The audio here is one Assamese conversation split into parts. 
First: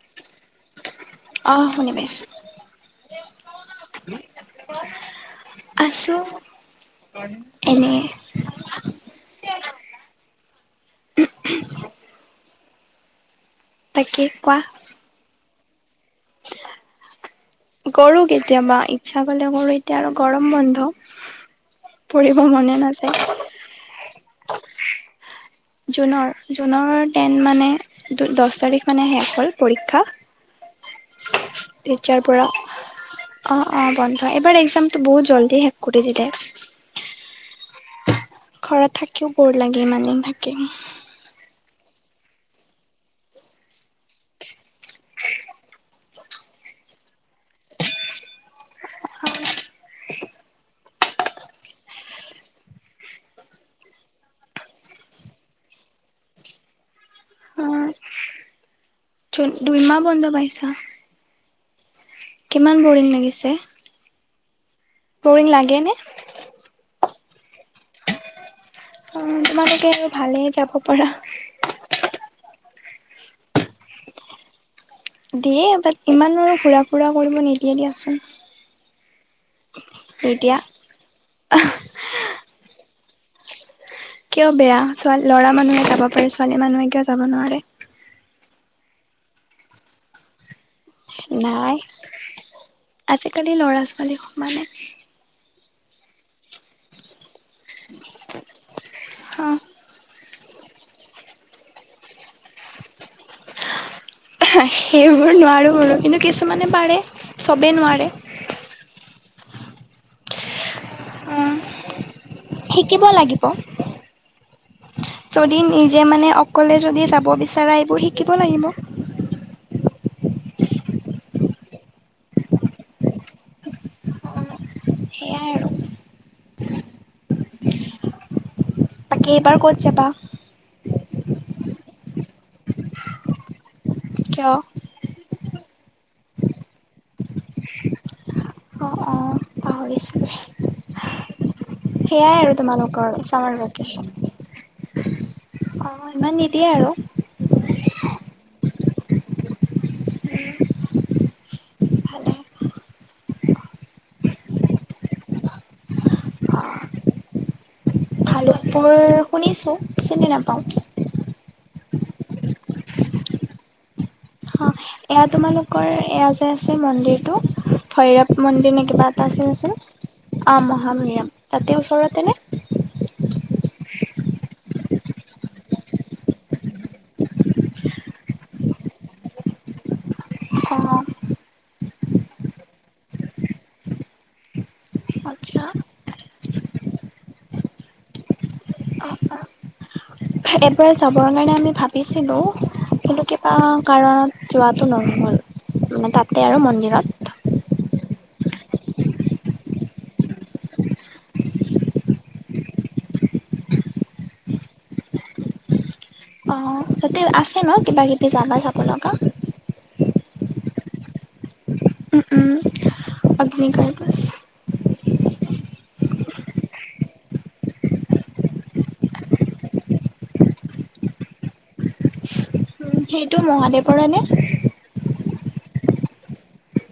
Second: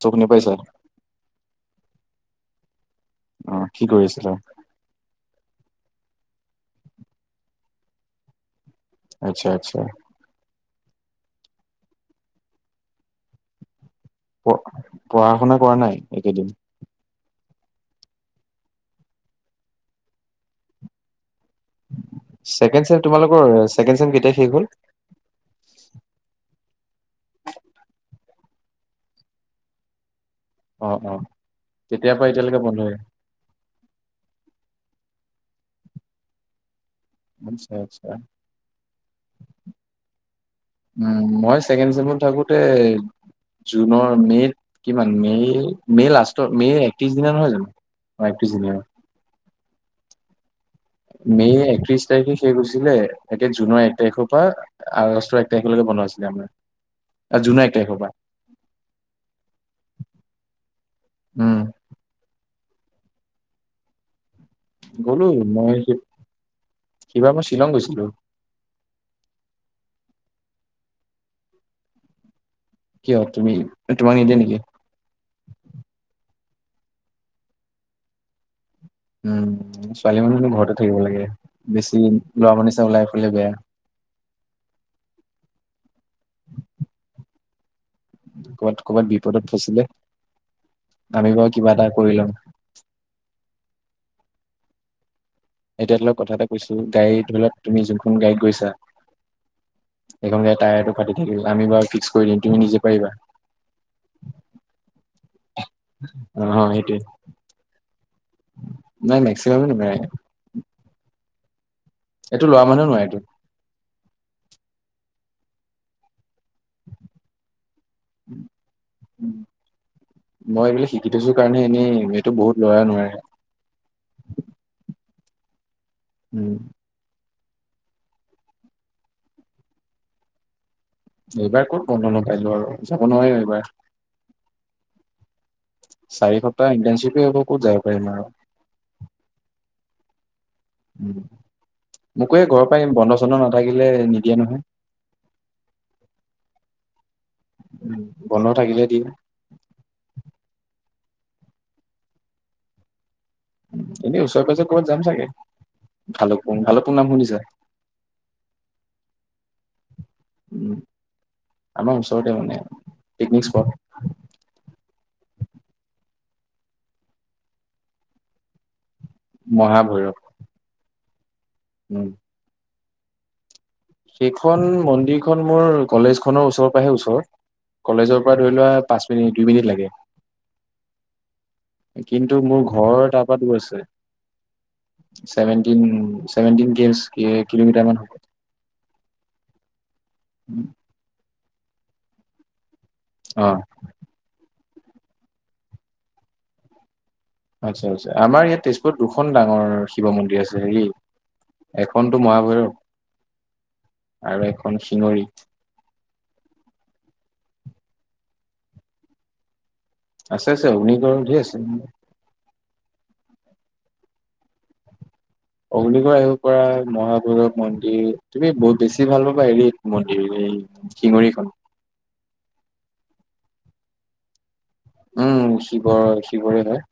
চুখনি পাইছা। শুনিপাইছো। অহ কি কৰি আছিলা। আছোঁ এনে। আচ্ছা, আচ্ছা। [unintelligible] তাকে কোৱা পঢ়া শুনা কৰা নাই একেদিন। কৰো কেতিয়াবা ইচ্ছা কৰিলে কৰো, এতিয়া আৰু গৰম বন্ধ। পঢ়িব মনে ছেকেণ্ড চেম, নাযায় তোমালোকৰ ছেকেণ্ড চেম কেতিয়া শেষ হ'ল। জুনৰ, জুনৰ ট্ৰেন মানে দহ তাৰিখ মানে শেষ হ'ল পৰীক্ষা। অ অ তেতিয়াৰ এতিয়া পৰা এতিয়ালৈকে বন্ধ হৈ অ' অ' বন্ধ এবাৰ এক্সাম বহু জলদি শেষ কৰি দিলে। [unintelligible] আচা ঘৰত থাকিও বৰ লাগে ইমানেই থাকি। উম মই ছেকেণ্ড চেমত থাকোঁতে জুনৰ মে'ত কিমান মে মে'ৰ লাষ্টৰ মেৰ একত্ৰিশ দিনা নহয় জানো? অ' একত্ৰিছ দিনীয়া। মে' একত্ৰিশ তাৰিখে শেষ হৈছিলে, তাকে জুনৰ এক তাৰিখৰ পৰা আগষ্টৰ এক তাৰিখলৈকে বন্ধ দিছিলে আমাৰ জোনাৰ এক অঁ তাৰিখ পৰা। দুইমাহ বন্ধ পাইছা। উম। কিমান বৰিং লাগিছে। গলোঁ বৰিং মই লাগেনে সিবাৰ মই শ্বিলং গৈছিলো। অ' তোমালোকে তেওঁ ভালেই যাব পাৰা। কিয় তুমি মানে নে দিয়ে নেকি। দিয়ে বাট ইমান আৰু ঘুৰা ফুৰা কৰিব নিদিয়ে দিয়াচোন। উম, ছোৱালী মানুহো এনেইও এতিয়া ঘৰতে থাকিব লাগে বেছি। বৰাপানী চাবলৈ এইফালে বেয়া। কিয় বেয়া ছ ল'ৰা মানুহে যাব পাৰে ছোৱালী মানুহে কিয় যাব নোৱাৰে। ক'ৰবাত, ক'ৰবাত বিপদত পৰিলে। আমি বা নাই কিবা এটা কৰিলম। পোৱালী সোমালে নাই। এতিয়া ধৰা লোৱা কথা এটা কৈছো গাড়ী ধৰি লোৱা তুমি যোনখন গাড়ীত গৈছা। অ' এইখনকে টায়াৰটো ফাটি থাকিব আমি বাৰু ফিক্স কৰি দিম তুমি নিজে পাৰিবা। সেইবোৰ নোৱাৰোঁ ব কিন্তু অ' কিছুমানে সেইটোৱে পাৰে চবেই নোৱাৰে নাই মেক্সিকো নোৱাৰে উম, এইটো লোৱা মানুহ শিকিব নহয় এইটো লাগিব যদি নিজে মানে, অকলে যদি যাব বিচৰা এইবোৰ শিকিব লাগিব মই এইবিলাক শিকি থৈছো, কাৰণে এনেই সটো বহুত লৰা নোৱাৰে সেয়াই আৰু উম, তাকে এইবাৰ ক'ত যাবা? এইবাৰ ক'ত বন্ধ নাপালো, আৰু যাব নোৱাৰি এইবাৰ কিয়? চাৰি হপ্তাহ ইণ্টনশিপ হব ক'ত যাৱ পাৰি অঁ অঁ আৰু সেয়াই মোকো এ ঘৰৰ পৰা তোমালোকৰ বন্ধ চন্ধ নাথাকিলে নিদিয়ে নহয় অ', মান নিদিয়ে আৰু উম, বন্ধ থাকিলে দি ভালে এনে, উওচৰ পাজাৰ ক'বত যাম চাগে ভালকপুং, ভালোকপুং নাম শুনিছা? বোৰ শুনিছো, চিনি নাপাওঁ উম, আমাৰ ওচৰতে মানে পিকনিক স্পট অ এয়া, তোমালোকৰ এয়া যে আছে মন্দিৰটো ভৈৰৱ মন্দিৰ নে কিবা আচেচোন মহাভৈৰৱ অ', মহাভৈৰৱ তাতে উম। ওচৰতেনে সেইখন মন্দিৰখন মোৰ কলেজ খনৰ ওচৰৰ পৰাহে ওচৰত কলেজৰ পৰা ধৰি লোৱা পাঁচ মিনিট দুই মিনিট লাগে। অ', কিন্তু, মোৰ ঘৰৰ তাৰপৰা দূৰ আছে আচ্ছা ছেভেনটিন [unintelligible] কিলোমিটাৰ মান হ অ', অ', এইবৰে যাবৰ কাৰণে আমি ভাবিছিলো। কিন্তু কিবা অ', কাৰণত যোৱাটো নহগ'ল মানে, তাতে আৰু মন্দিৰত আচ্ছা-আচ্ছা আমাৰ ইয়াত তেজপুৰত দুখন ডাঙৰ শিৱ মন্দিৰ আছে হেৰি এখনতো মহাভৈৰৱ আৰু এখন চিঙৰি অ আছে ন কিবা কিবি যাগা চাবা আছে-আছে অগ্নিগড় ঢেৰ আছে। উ, উম আগ্নি [unintelligible] আছে অগ্নীগড় আহিব পৰা মহাভৈৰৱ মন্দিৰ তুমি বহুত বেছি ভাল পাবা এৰি মন্দিৰ শিঙৰিখন উম সেইটো মহাদেৱৰেনে উম, শিৱৰ শিৱৰে হয়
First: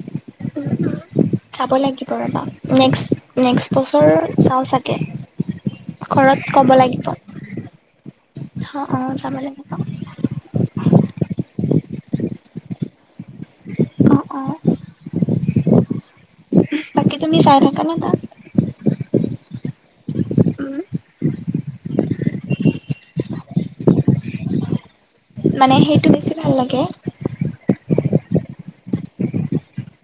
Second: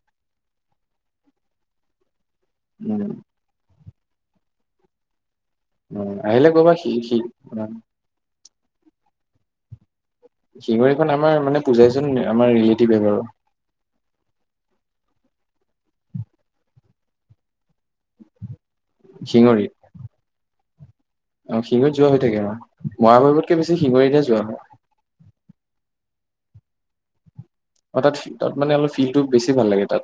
যাৱ লাগিব ৰবা উম নেক্স বছৰ চাওঁ চাগে উম ঘৰত আহিলে ক'ব কবা শি লাগিব শি উ অ', অ', যাৱলাগিৱ শিগৰিখন আমাৰ মানে পূজাইচোন আমাৰ ৰিলেটিভে বাৰু অ অ বাকী তুমি চাই থকা ন তাত চিঙৰি উম অ, শিঙীত যোৱা হৈ থাকে বা মহাভৈৰৱতকে বেছি শিঙৰ এতিয়া যোৱা হয়। মানে সেইটো বেছি ভাল লাগে। অ, তাত মানে অলপ ফিল্ডটো বেছি ভাল লাগে তাত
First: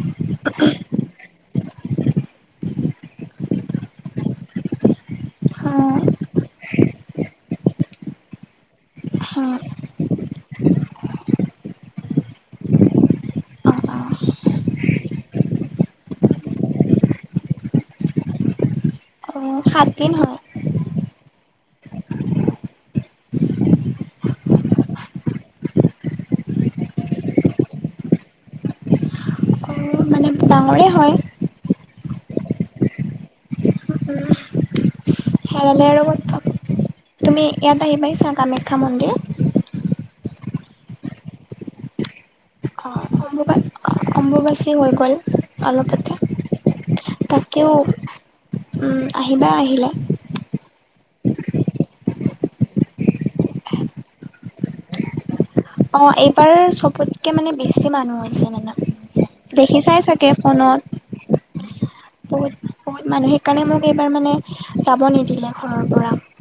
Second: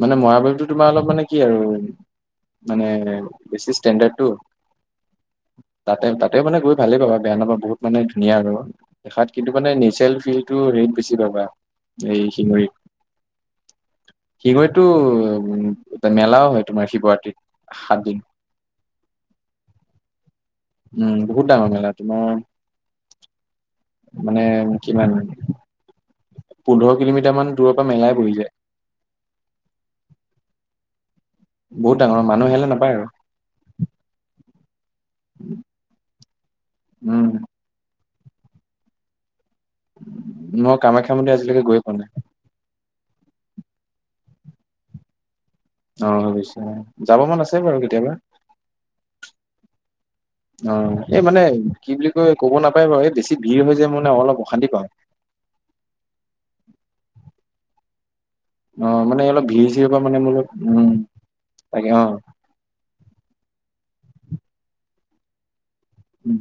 মানে, মৰা বিাৰুতো তোমাৰ অলপ মানে কি আৰু মানে বেছি ষ্টেণ্ডাৰ্ডটো অ অ তাতে তাতে মানে গৈ ভালেই পাবা বেয়া নাপা বহুত মানে ধুনীয়া আৰু দেখাঁত। অ কিন্তু মানে নেচাৰেল ফিলটো ত', বেছি পাবা এই শিঙুৰী শিঙৰিততো উ [unintelligible] মেলাও হয় তোমাৰ শিৱৰাত্ৰিত। সাতদিন [inaudible] অ সাতদিন হয়। উম, বহুত ডাঙৰ মেলা তোমাৰ মানে কিমান [unintelligible] পোন্ধৰ কিলোমিটাৰ মান দূৰ পা মেলাই বহি যায়। অ মানে ডাঙৰে হয় বহুত ডাঙৰ মানুহ হেৰালে নাপায় আৰু উম, হেৰালে আৰু। উম তুমি ইয়াত আহি পাইছা কামাখ্যা মন্দিৰ? মই কামাখ্যা মন্দিৰ আজিলৈকে গৈয়ে পোৱা নাই। অ অম্বুবা অ- অম্বুবাচী হৈ গ'ল। অ', অলপতে [unintelligible] যাব মন আছে তাতেও বাৰু, কেতিয়াবা। উম, আহিবা আহিলে। অ এই মানে, কি বুলি কয় ক'ব নাপাই বাৰু এই বেছি ভিৰ হৈ যে মানে অলপ অশান্তি পাওঁ। অ এইবাৰ চবতকে মানে বেছি মানুহ হয়। অ', মানে অলপ ভিৰ চিৰ পৰা মানে মোৰ অলপ ফোনত উম তাকে অ বহুত বহুত মানুহ সেইকাৰণে মোক এইবাৰ মানে যাব নিদিলে। ঘৰৰ পৰা উ,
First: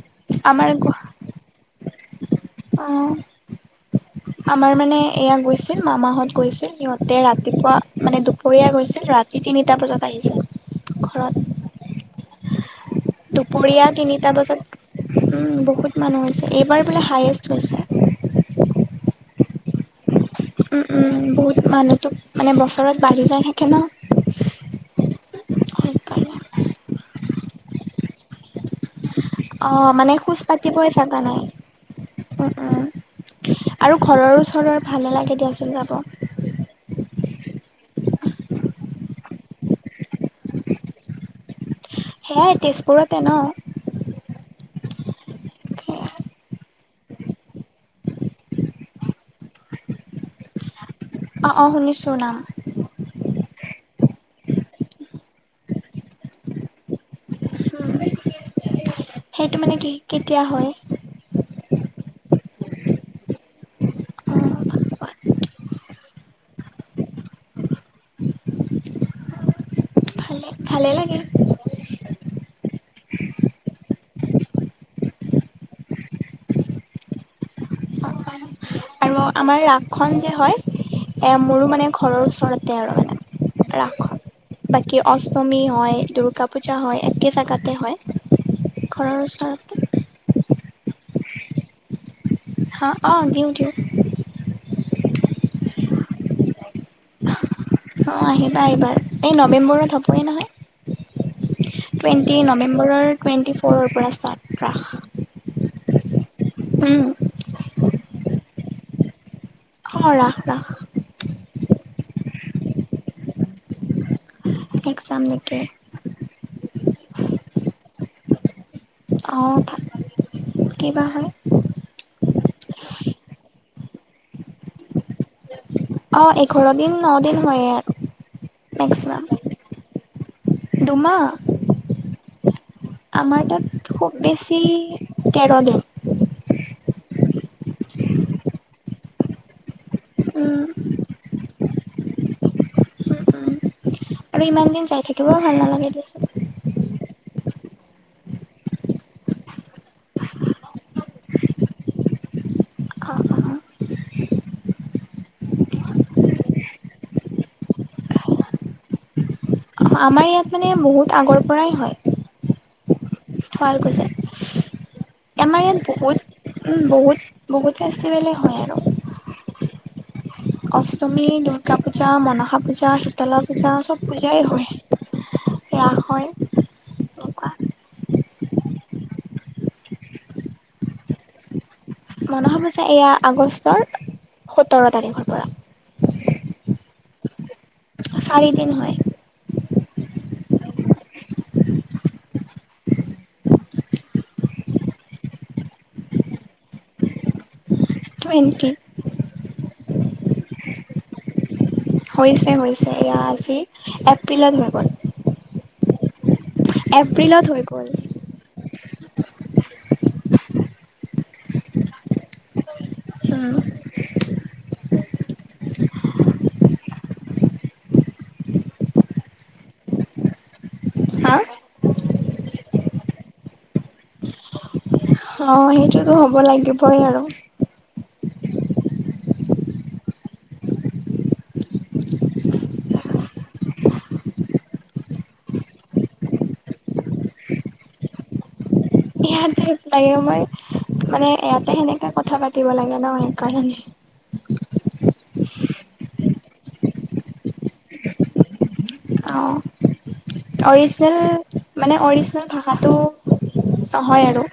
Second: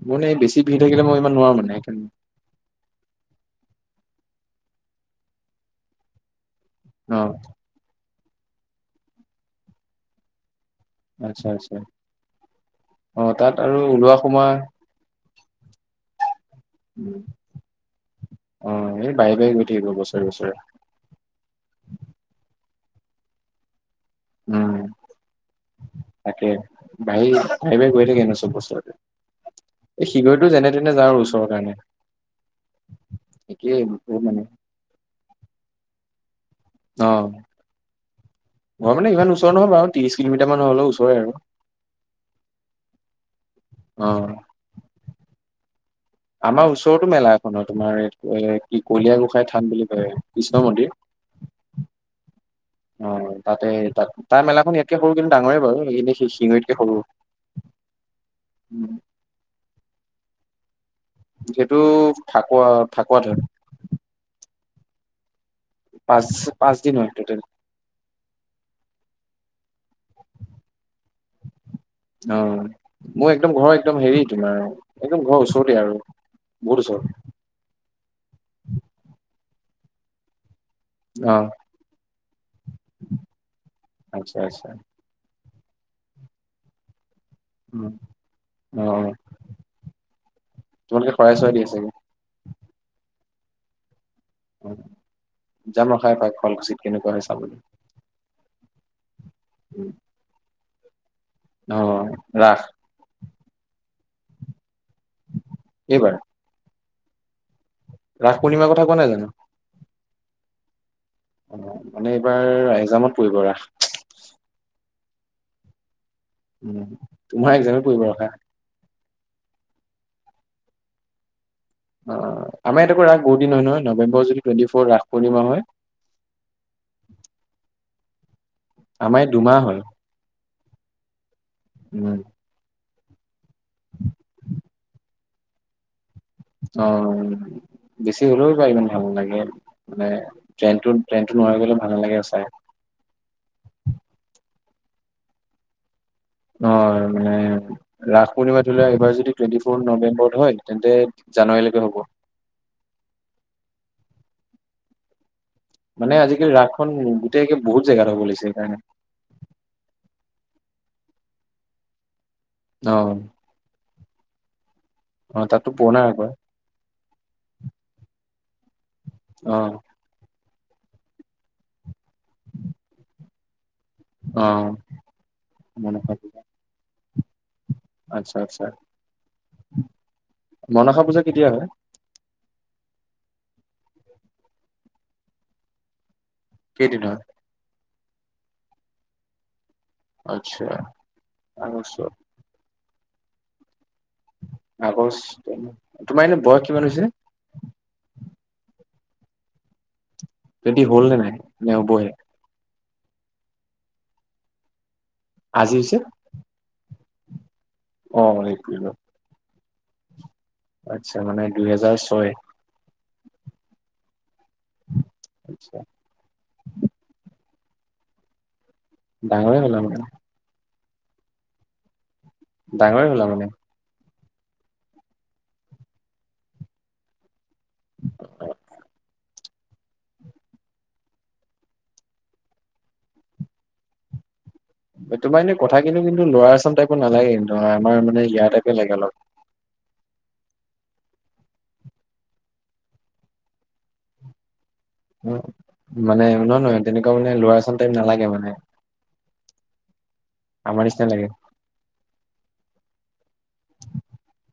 [unintelligible] নে বেছি আমাৰ ভিৰ থাকিলে মই ইমান নোৱাৰোঁ মানে সেইকাৰণে অ', আমাৰ মানে এয়া গৈছিল মামাহঁত গৈছিল। সিহঁতে অ', ৰাতিপুৱা মানে দুপৰীয়া গৈছিল ৰাতি তিনিটা বজাত আহিছিল। আচ্ছা আচ্ছা। অ', তাত আৰু দুপৰীয়া ওলোৱা তিনিটা সোমোৱা বজাত উম, বহুত মানুহ হৈছে। এইবাৰ বোলে হায়েষ্ট হৈছে। বাহি বাহি গৈ থাকিব বস উম, উম বহুত মানুহ তোক মানে বছৰত বাঢ়ি যায় থাকে ন। উম, সেইকাৰণে তাকে বাঢ়ি- বাঢ়ি বাঢ়ি গৈ থাকে ন চব বস্তু। অ', মানে খোজ পাতিবই আৰু জাগা নাই ওচৰৰ কাৰণে। উম, উম। একেই আৰু বহুত ঘৰৰ মানে ওচৰৰ ভাল নালাগে দিয়াচোন যাব। অ'। ঘৰ মানে ইমান ওচৰ নহয় বাৰু ত্ৰিশ কিলোমিটাৰ মান হলেওঁ ওচৰে আৰু। সেয়াই তেজপুৰতে ন। অ'। আমাৰ ওচৰতো মেলা এখন হয় তোমাৰ এই এ' কি কলিয়া গোসাঁই থান বুলি কয়। কৃষ্ণঁ মন্দিৰ অ' অ', শুনিছোঁ নাম। অ', তাতে তা- তাৰ মেলাখন ইয়াতকে সৰু কিন্তু ডাঙৰেই বাৰু হেয়ি ইনে শি- শিঙঁৰিতকে সৰু। উম। সেইটো মানে কি, কেতিয়া হয়? সেইটো ফাঁকুৱা ফাঁকুৱাত হয়। অ', পাঁচ পাঁচ দিন হয় টোটেল। ভালে ভালে লাগে। অ', মোৰ একদম ঘৰ একদম হেৰি তোমাৰ, একদম ঘৰ ওচৰতে আৰু। বহুত ওচৰত। অ' আমাৰ ৰাসখন যে হয় এ' অ মোৰোঁ মানে ঘৰৰ ওচৰতে আৰু মানে ৰাসখন। আচ্ছা আচ্ছা বাকী অচ টমী হয়, দুৰ্গা পূজা হয় একে জেগাতে উম, হয়, অ ঘৰৰ ওচৰতে। তোমালোকে শঁৰাই চৰাই দিয়া চাগে? হ অ' দিওঁ দিওঁ। যাম খাই পাই খুৱোৱাকুচিত কেনেকুৱা হয় চাবলৈ। অ' আহিবা আহিবাৰ এই নৱেম্বৰত হ'বই নহয়। অ টুৱেণ্টি ৰাস নৱেম্বৰৰ টুৱেণ্টি ফ'ৰৰ পৰা ষ্টাৰ্ ৰাস। এইবাৰে? উম। ৰাস পূৰ্ণিমাৰ কথা কোৱা নাই জানো? অঁ', ৰাখ ৰাখ। অ' মানে এইবাৰ এ্জামত পৰিব ৰাস। একগ্জামলৈকে। উম, তোমাৰ এক্জামে পৰি ৰখা। অ' তাত কিবা হয়। অ', আমাৰ ইয়াতেকৌ ৰাস বহুিন হয় নহয় নৱেম্বৰ যদি টুৱেণ্টি ফৰ ৰাস পূৰ্ণিা হয়। অ' এঘৰ দিন ন দিন হয় ইয়াত। আমাৰ দুমাহ হয়। দুমাহ? উম। আমাৰ তাত খুব বেছি তেৰ দিন। অ'। বেছি হলেও বা ইমান ভাল নালাগে মানে উম, ট্ৰেইনতটো ট্ৰেইনতটো নোৱাৰি গলেও ভাল নালাগে চাই। উম, উম [unintelligible] আৰু ইমান দিন যাই থাকিবও ভাল নালাগে দে অ' মানে ৰাস পূৰ্ণিমা ধৰি লোৱা এইবাৰ যদি টুৱেণ্টি ফ'ৰ নৱেম্বৰত হয় তেন্তে জানুৱাৰীলৈকে হ'ব। অ'। মানে আজিকালি ৰাসখন গোটেইকে বহুত জেগাত হ'ব লৈছে সেইকাৰণে। আমাৰ ইয়াত মানে বহুত আগৰ পৰাই হয়। অ'। শুৱালকুচি অ', আমাৰ তাততো ইয়াত পুৰণা ৰাস হয়। বহুত বহুত বহুত ফেষ্টিভেলে হয় আৰু। অ', অষ্টমী, দুূৰ্গা পূজা, মনসা পূজা, শীতলা পূজা, চব পূজাই হয় অ', ৰাস মনসা হয়। পূজা এনেকুৱা। আচ্ছা আচ্ছা মনাসা পূজা কেতিয়া হয়? মনসা পূজা এয়া আগষ্টৰ সোতৰ তাৰিখৰ পৰা। কেইদিন হয়? চাৰিদিন হয়। আচ্ছা। আগষ্ট তোমাৰ এনে বয়স কিমান হৈছে? টুৱেণ্টি। টুৱেণ্টি হ'ল নে নাই? নে হ'বহে? হৈছে হৈছে এয়া আজি এপ্ৰিলত হৈ গ'ল। আজি হৈছে? এপ্ৰিলত হৈ গ'ল। অ' এইটো। আচ্ছা মানে দুইহেজাৰ ছয়। উম,। আচছা। ডাঙৰ এ হ'লা মানে। হা ডাঙৰ এ হ'লা মানে। অ' সেইটোতো হ'ব লাগিবই আৰু। তোমাৰ এনেই কথা কিন্তু কিন্তু ল'ৱাৰ আচম টাইপৰ নালাগে কিন্তু আমাৰ মানে ইয়াৰ টাইপৰ লাগে অলপ। [unintelligible] মানে ইয়াতে সেনেকাে কথা পাতিব লাগে ন সেইকাৰণে [inaudible] উম, মানে নহয় নহয় তেনেকুৱা মানে লৱাৰ আচাম টাইপ নালাগে মানে। অ আমাৰ নিচিনা লাগে অৰিজিনেল মানে অৰিজিনেল ভাষাটো নহয় আৰু।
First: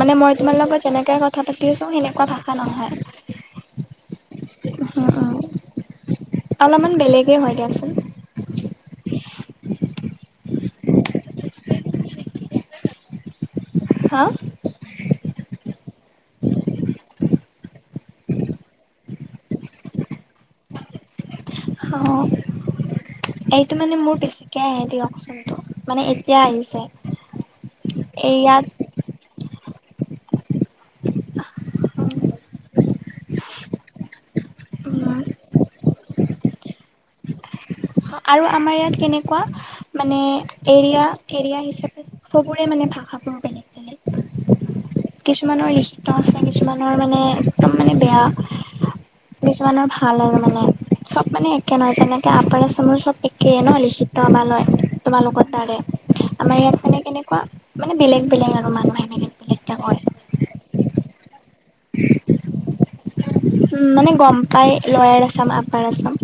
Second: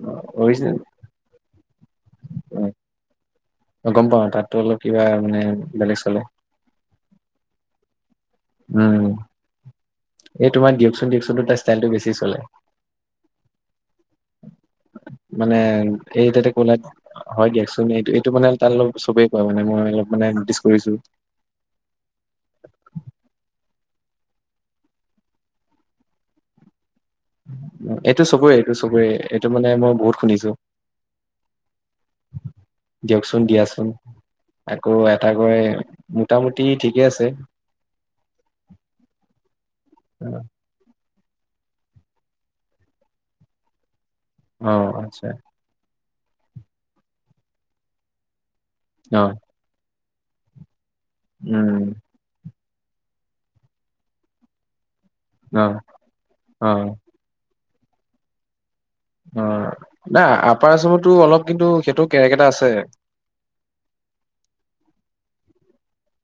মানে মই তোমাৰ অৰিজিনেল লগত যেনেকে কথা পাতি আছোঁ সেনেকুৱা ভাষা নহয়। অ', গম পাওঁ তাতটো অলপ কিবা উম মানে উম বেলেগ চলে। অলপমান বেলেগেই হয় দিয়কচোন। উম। এই তোমাৰ দিয়কচোন দিয়কচোনটো তাৰ ষ্টাইলটো বেছি চলে। হা? মানে এই তাতে কলা হয় দিয়কচোন এইটো এইটো মানে তাত অলপ চবেই কয় মানে মই অলপ মানে নটিচ কৰিছো। অ'। এইটো মানে মোৰ বেছিকে আহে দিয়কচোনটো মানে এতিয়া আহিছে। এইটো এই চবৰে ইয়াত এইটো চবৰে এইটো মানে মই বহুত শুনিছো। দিয়কচোন দিয়াচোন। আকৌ উম এটা কয় মোটামুটি ঠিকে আছে। আৰু আমাৰ ইয়াত কেনেকুৱা মানে এৰিয়া এৰিয়া হিচাপে চবৰে মানে ভাষাবোৰ বেলেগ বেলেগ। অ', আচছা। কিছুমানৰ লিখিত আছে কিছুমানৰ মানে একদম মানে বেয়া। অ কিছুমানৰ ভাল ভাল আৰু মানে চব মানে একে উম নহয় যেনেকে আপৰ আচামৰ মোৰ চব একেই ন লিখিত বালয় তোমালোকৰ অ তাৰে আমাৰ অ ইয়াত মানে কেনেকুৱা মানে বেলেগ বেলেগ আৰু মানু অ', নাই আপাৰ আচামতটো অলপ কিন্তু সেইটো কেৰক এটা আছে। মানে গম পায় লয়াৰ আচাম আপাৰ আচাম।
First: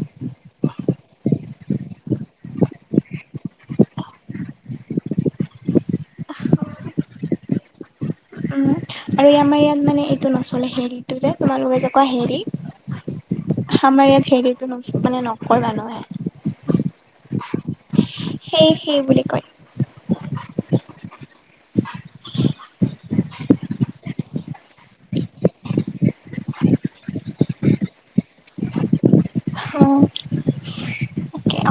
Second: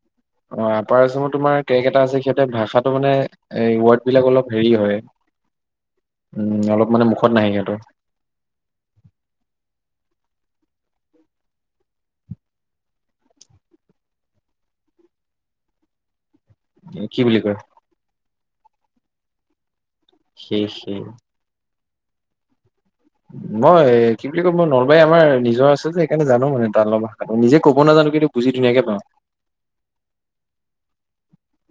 অ', আপাৰাসামত তোমাৰ ক্ৰেক এটা আছে সিহঁতে ভাষাটো মানে এই ৱৰ্ডবিলাক অলপ হেৰি হয়। উম, অলপ মানে মুখত নাহে সিহঁতৰ। উম আৰু আমাৰ ইয়াত মানে এইটো ন'চলে হেৰিটো যে তোমালোকে যে কোৱা হেৰি। আমাৰ ইয়াত হেৰিতো মানে নকয় মানুহে। কি বুলি কয়? সেই সেই বুলি কয়। সেই সেই। মই কি বুলি কম মই নলবাৰী আমাৰ নিজৰ আছে যে সেইকাৰণে জানো মানে তাৰ অলপ ভাষাটো। নিজে ক'ব নাজানো কিন্তু বুজি ধুনীয়াকে পাওঁ। খাওঁ।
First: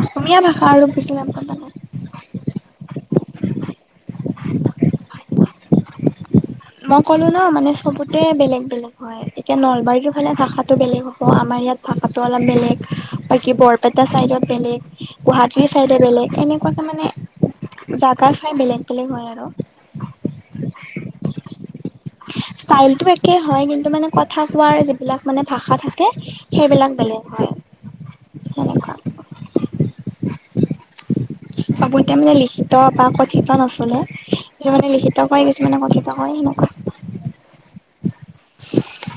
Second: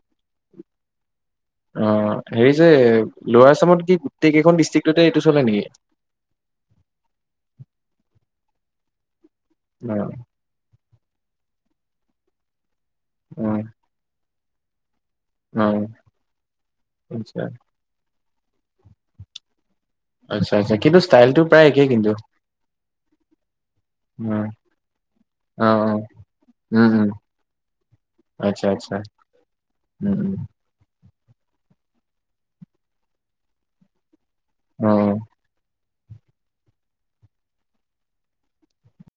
অসমীয়া ভাষা আৰু কিছুমান। অ হেৰি যে লৱাৰ আছামত কি গোটেই কেইখন ডিষ্ট্ৰিকতে এইটো চলে নেকি? মই ক'লো ন মানে চবতে বেলেগ বেলেগ হয় এতিয়া অ নলবাৰীটো ফালে ভাষাটো বেলেগ হয়। আমাৰ ইয়াত ভাষাটো অলপ বেলেগ অ বাকী বৰপেটা ছাইডত বেলেগ। গুৱাহাটীৰ অ', ছাইডে বেলেগ এনেকুৱাকৈ মানে আচ্ছা, জাগা চাই বেলেগ বেলেগ হয় আৰু। আচ্ছা আচ্ছা কিন্তু ষ্টাইলতটো প্ৰায় একেই কিন্তু। ষ্টাইলটো একেই হয় কিন্তু মানে কথা অ', কোৱাৰ যিবিলাক মানে অ', ভাষা অ', থাকে উম, সেইবিলাক উম, বেলেগ। [inaudible] আচ্ছা তেনেকুৱা আচ্ছা উম। চব এতিয়া মানে লিখিত বা কথিত নচলে কিছুমানে অ'। লিখিত কই কিছুমানে কথিত। নহয় হেনেকুৱা। [inaudible]